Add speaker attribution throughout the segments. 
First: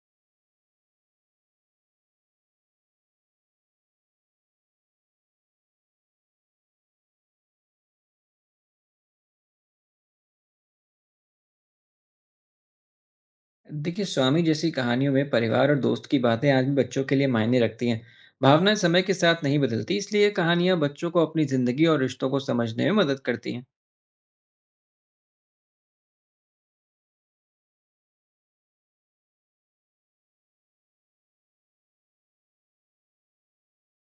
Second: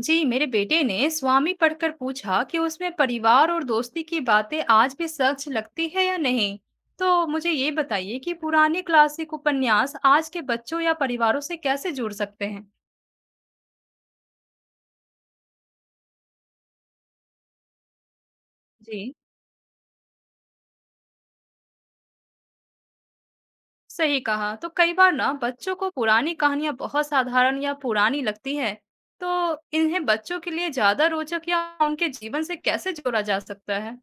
Speaker 1: जी, मेरे बेटे ने स्वामी पढ़कर पूछा कि उसमें परिवार और दोस्ती की बातें आज भी सच लगती है या नहीं। तो मुझे ये बताइए कि पुराने क्लासिक उपन्यास आज के बच्चों या परिवारों से कैसे जुड़ सकते हैं।
Speaker 2: देखिए, स्वामी जैसी कहानियों में परिवार और दोस्त की बातें आज भी बच्चों के लिए मायने रखती हैं। भावनाएं समय
Speaker 1: जी,
Speaker 2: के साथ नहीं बदलती, इसलिए कहानियां बच्चों को अपनी जिंदगी और रिश्तों को समझने में मदद करती हैं।
Speaker 1: सही कहा। तो कई बार ना बच्चों को पुरानी कहानियां बहुत साधारण या पुरानी लगती है। तो इन्हें बच्चों के लिए ज्यादा रोचक या उनके जीवन से कैसे जोड़ा जा सकता है।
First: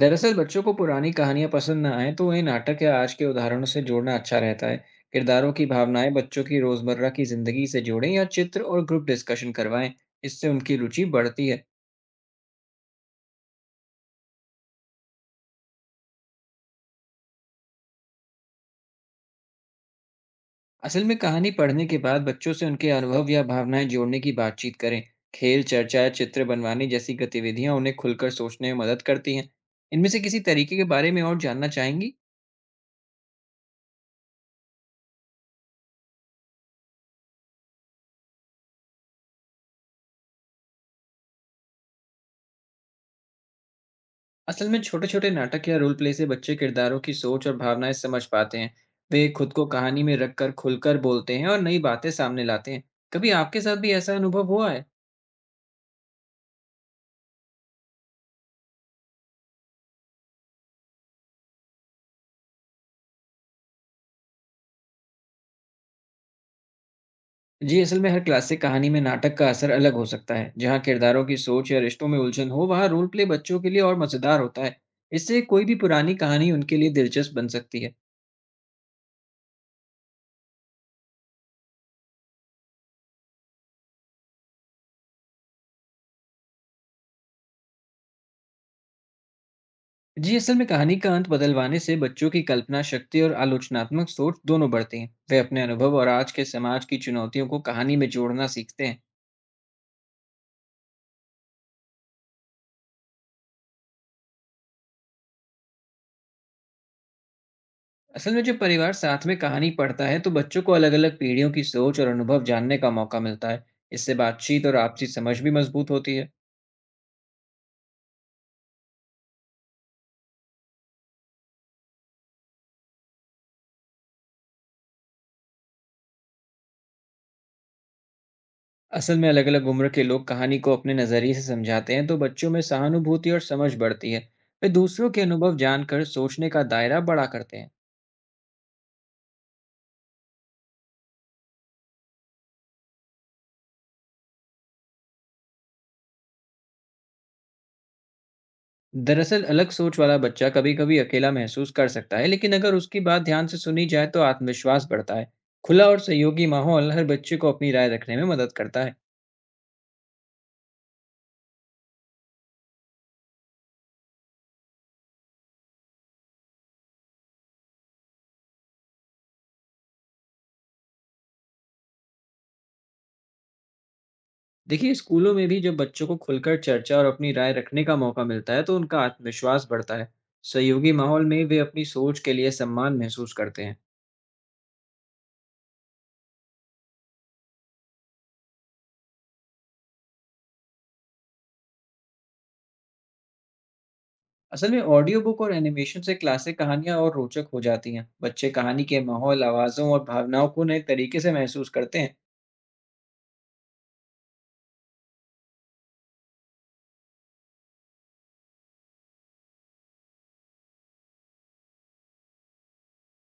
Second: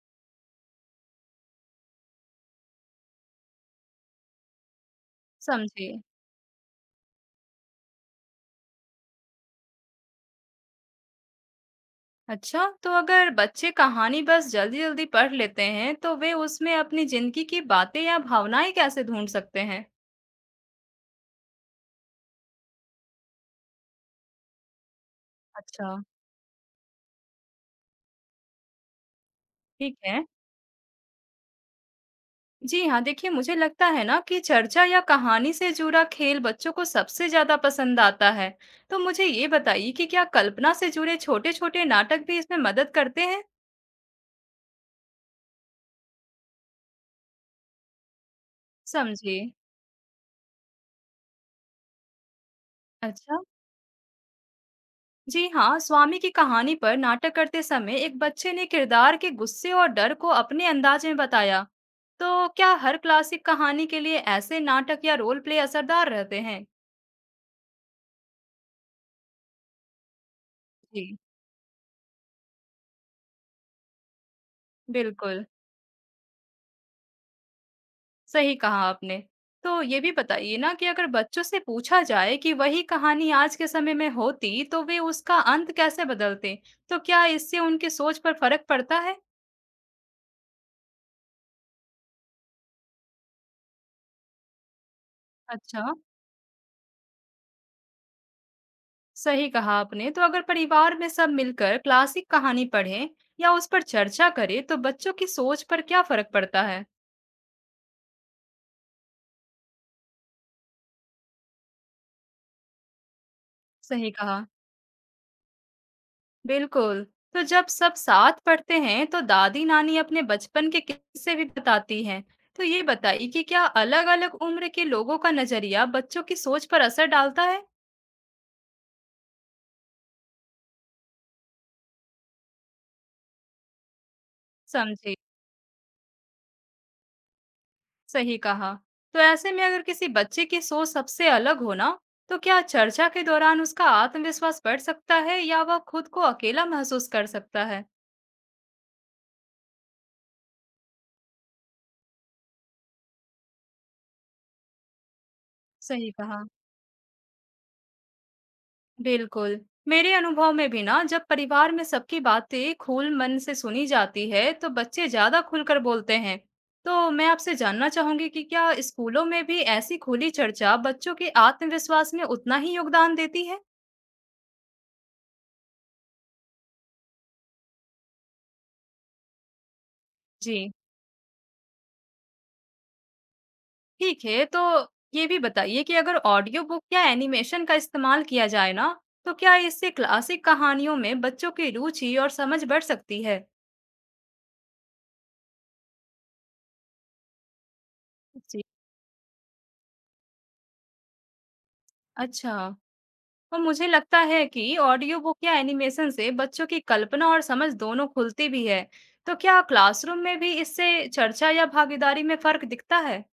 Speaker 2: दरअसल, बच्चों को पुरानी कहानियां पसंद ना आए तो उन्हें नाटक या आज के उदाहरणों से जोड़ना अच्छा रहता है। किरदारों की
Speaker 1: समझिए।
Speaker 2: भावनाएं बच्चों की रोजमर्रा की जिंदगी से जोड़ें या चित्र और ग्रुप डिस्कशन करवाएं। इससे उनकी रुचि बढ़ती है।
Speaker 1: अच्छा, तो अगर बच्चे कहानी बस जल्दी-जल्दी पढ़ लेते हैं, तो वे उसमें अपनी जिंदगी की बातें या भावनाएं कैसे ढूंढ सकते हैं?
Speaker 2: असल में कहानी पढ़ने के बाद बच्चों से उनके अनुभव या भावनाएं जोड़ने की बातचीत करें। खेल,
Speaker 1: अच्छा,
Speaker 2: चर्चा या चित्र बनवाने जैसी गतिविधियां उन्हें खुलकर सोचने में मदद करती हैं।
Speaker 1: ठीक
Speaker 2: इनमें से
Speaker 1: है।
Speaker 2: किसी तरीके के बारे में और जानना चाहेंगी?
Speaker 1: जी हाँ, देखिए मुझे लगता है ना कि चर्चा या कहानी से जुड़ा खेल बच्चों को सबसे ज्यादा पसंद आता है। तो मुझे ये बताइए कि क्या कल्पना से जुड़े छोटे-छोटे नाटक भी इसमें मदद करते हैं?
Speaker 2: असल में छोटे छोटे नाटक या रोल प्ले से बच्चे किरदारों की सोच और भावनाएं समझ पाते हैं। वे
Speaker 1: समझिए।
Speaker 2: खुद को कहानी में रखकर खुलकर बोलते हैं और नई बातें सामने लाते हैं। कभी
Speaker 1: अच्छा।
Speaker 2: आपके साथ भी ऐसा अनुभव हुआ है?
Speaker 1: जी हाँ, स्वामी की कहानी पर नाटक करते समय एक बच्चे ने किरदार के गुस्से और डर को अपने अंदाज में बताया। तो क्या हर क्लासिक कहानी के लिए ऐसे नाटक या रोल प्ले असरदार रहते हैं?
Speaker 2: जी, असल में हर क्लासिक कहानी में नाटक का असर अलग हो सकता है। जहाँ
Speaker 1: जी,
Speaker 2: किरदारों की सोच या रिश्तों में उलझन हो, वहाँ रोल प्ले बच्चों के लिए और मज़ेदार होता है। इससे
Speaker 1: बिल्कुल।
Speaker 2: कोई भी पुरानी कहानी उनके लिए दिलचस्प बन सकती है।
Speaker 1: सही कहा आपने। तो ये भी बताइए ना कि अगर बच्चों से पूछा जाए कि वही कहानी आज के समय में होती तो वे उसका अंत कैसे बदलते। तो क्या इससे उनकी सोच पर फर्क पड़ता है?
Speaker 2: जी, असल में कहानी का अंत बदलवाने से बच्चों की कल्पना शक्ति और आलोचनात्मक सोच दोनों बढ़ती हैं। वे अपने
Speaker 1: अच्छा।
Speaker 2: अनुभव और आज के समाज की चुनौतियों को कहानी में जोड़ना सीखते हैं।
Speaker 1: सही कहा आपने। तो अगर परिवार में सब मिलकर क्लासिक कहानी पढ़ें या उस पर चर्चा करें, तो बच्चों की सोच पर क्या फर्क पड़ता है?
Speaker 2: असल में जब परिवार साथ में कहानी पढ़ता है, तो बच्चों को अलग-अलग पीढ़ियों की सोच और अनुभव जानने का मौका मिलता है।
Speaker 1: सही
Speaker 2: इससे
Speaker 1: कहा।
Speaker 2: बातचीत और आपसी समझ भी मज़बूत होती है।
Speaker 1: बिल्कुल। तो जब सब साथ पढ़ते हैं तो दादी नानी अपने बचपन के किस्से भी बताती हैं। तो ये बताइए कि क्या अलग-अलग उम्र के लोगों का नजरिया बच्चों की सोच पर असर डालता है?
Speaker 2: असल में अलग अलग उम्र के लोग कहानी को अपने नजरिए से समझाते हैं, तो बच्चों में सहानुभूति और समझ बढ़ती है। वे दूसरों
Speaker 1: समझे।
Speaker 2: के अनुभव जानकर सोचने का दायरा बड़ा करते हैं।
Speaker 1: सही कहा। तो ऐसे में अगर किसी बच्चे की सोच सबसे अलग हो ना, तो क्या चर्चा के दौरान उसका आत्मविश्वास बढ़ सकता है या वह खुद को अकेला महसूस कर सकता है?
Speaker 2: दरअसल, अलग सोच वाला बच्चा कभी कभी अकेला महसूस कर सकता है, लेकिन अगर उसकी बात ध्यान से सुनी जाए तो आत्मविश्वास बढ़ता है। खुला और
Speaker 1: सही कहा।
Speaker 2: सहयोगी माहौल हर बच्चे को अपनी राय रखने में मदद करता है।
Speaker 1: बिल्कुल। मेरे अनुभव में भी ना जब परिवार में सबकी बातें खुल मन से सुनी जाती है तो बच्चे ज्यादा खुलकर बोलते हैं। तो मैं आपसे जानना चाहूंगी कि क्या स्कूलों में भी ऐसी खुली चर्चा बच्चों के आत्मविश्वास में उतना ही योगदान देती है।
Speaker 2: देखिए, स्कूलों में भी जब बच्चों को खुलकर चर्चा और अपनी राय रखने का मौका मिलता है, तो उनका आत्मविश्वास बढ़ता है।
Speaker 1: जी।
Speaker 2: सहयोगी माहौल में वे अपनी सोच के लिए सम्मान महसूस करते हैं।
Speaker 1: ठीक है, तो ये भी बताइए कि अगर ऑडियो बुक या एनिमेशन का इस्तेमाल किया जाए ना, तो क्या इससे क्लासिक कहानियों में बच्चों की रुचि और समझ बढ़ सकती है?
Speaker 2: असल में ऑडियो बुक और एनिमेशन से क्लासिक कहानियां और रोचक हो जाती हैं। बच्चे
Speaker 1: जी।
Speaker 2: कहानी के माहौल, आवाज़ों और भावनाओं को नए तरीके से महसूस करते हैं।
Speaker 1: अच्छा, और मुझे लगता है कि ऑडियो बुक या एनिमेशन से बच्चों की कल्पना और समझ दोनों खुलती भी है। तो क्या क्लासरूम में भी इससे चर्चा या भागीदारी में फर्क दिखता है?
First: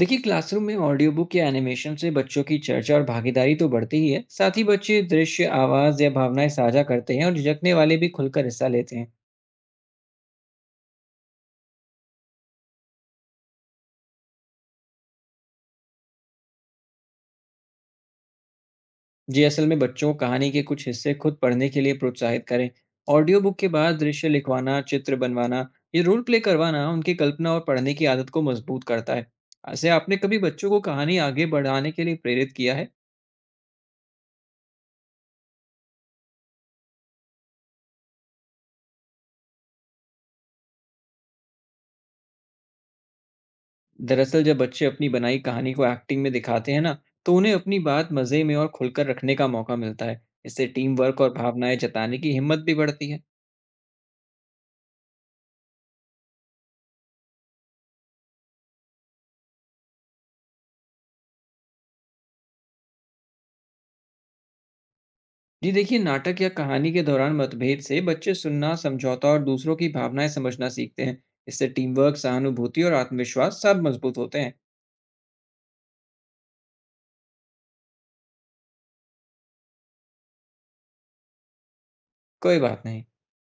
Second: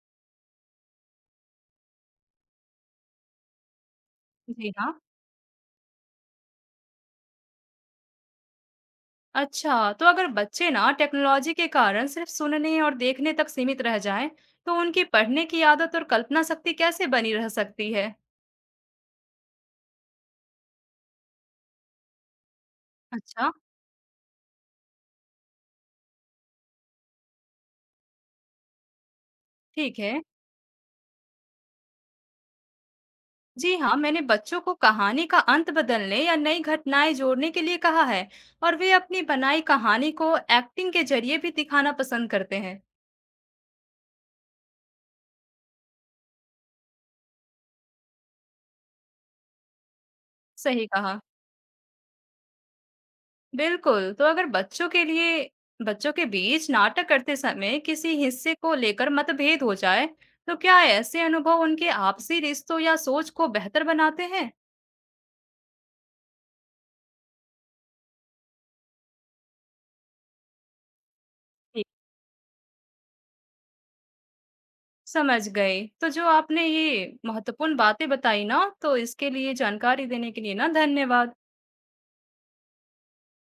Speaker 2: देखिए, क्लासरूम में ऑडियो बुक या एनिमेशन से बच्चों की चर्चा और भागीदारी तो बढ़ती ही है, साथ ही
Speaker 1: जी हाँ।
Speaker 2: बच्चे दृश्य, आवाज़ या भावनाएं साझा करते हैं और झिझकने वाले भी खुलकर हिस्सा लेते हैं।
Speaker 1: अच्छा, तो अगर बच्चे ना टेक्नोलॉजी के कारण सिर्फ सुनने और देखने तक सीमित रह जाएं, तो उनकी पढ़ने की आदत और कल्पना शक्ति कैसे बनी रह सकती है?
Speaker 2: जी, असल में बच्चों को कहानी के कुछ हिस्से खुद पढ़ने के लिए प्रोत्साहित करें। ऑडियो
Speaker 1: अच्छा,
Speaker 2: बुक के बाद दृश्य लिखवाना, चित्र बनवाना, ये रोल प्ले करवाना उनकी कल्पना और पढ़ने की आदत को मजबूत करता है। ऐसे
Speaker 1: ठीक
Speaker 2: आपने
Speaker 1: है।
Speaker 2: कभी बच्चों को कहानी आगे बढ़ाने के लिए प्रेरित किया है?
Speaker 1: जी हाँ, मैंने बच्चों को कहानी का अंत बदलने या नई घटनाएं जोड़ने के लिए कहा है, और वे अपनी बनाई कहानी को एक्टिंग के जरिए भी दिखाना पसंद करते हैं।
Speaker 2: दरअसल, जब बच्चे अपनी बनाई कहानी को एक्टिंग में दिखाते हैं ना, तो उन्हें अपनी बात मज़े में और खुलकर रखने का मौका मिलता है। इससे
Speaker 1: सही
Speaker 2: टीम
Speaker 1: कहा।
Speaker 2: वर्क और भावनाएं जताने की हिम्मत भी बढ़ती है।
Speaker 1: बिल्कुल, तो अगर बच्चों के लिए बच्चों के बीच नाटक करते समय किसी हिस्से को लेकर मतभेद हो जाए, तो क्या ऐसे अनुभव उनके आपसी रिश्तों या सोच को बेहतर बनाते हैं?
Speaker 2: जी, देखिए, नाटक या कहानी के दौरान मतभेद से बच्चे सुनना, समझौता और दूसरों की भावनाएं समझना सीखते हैं। इससे
Speaker 1: जी।
Speaker 2: टीम वर्क, सहानुभूति और आत्मविश्वास सब मजबूत होते हैं।
Speaker 1: समझ गई। तो जो आपने ये महत्वपूर्ण बातें बताई ना, तो इसके लिए जानकारी देने के लिए ना धन्यवाद।
Speaker 2: कोई बात नहीं।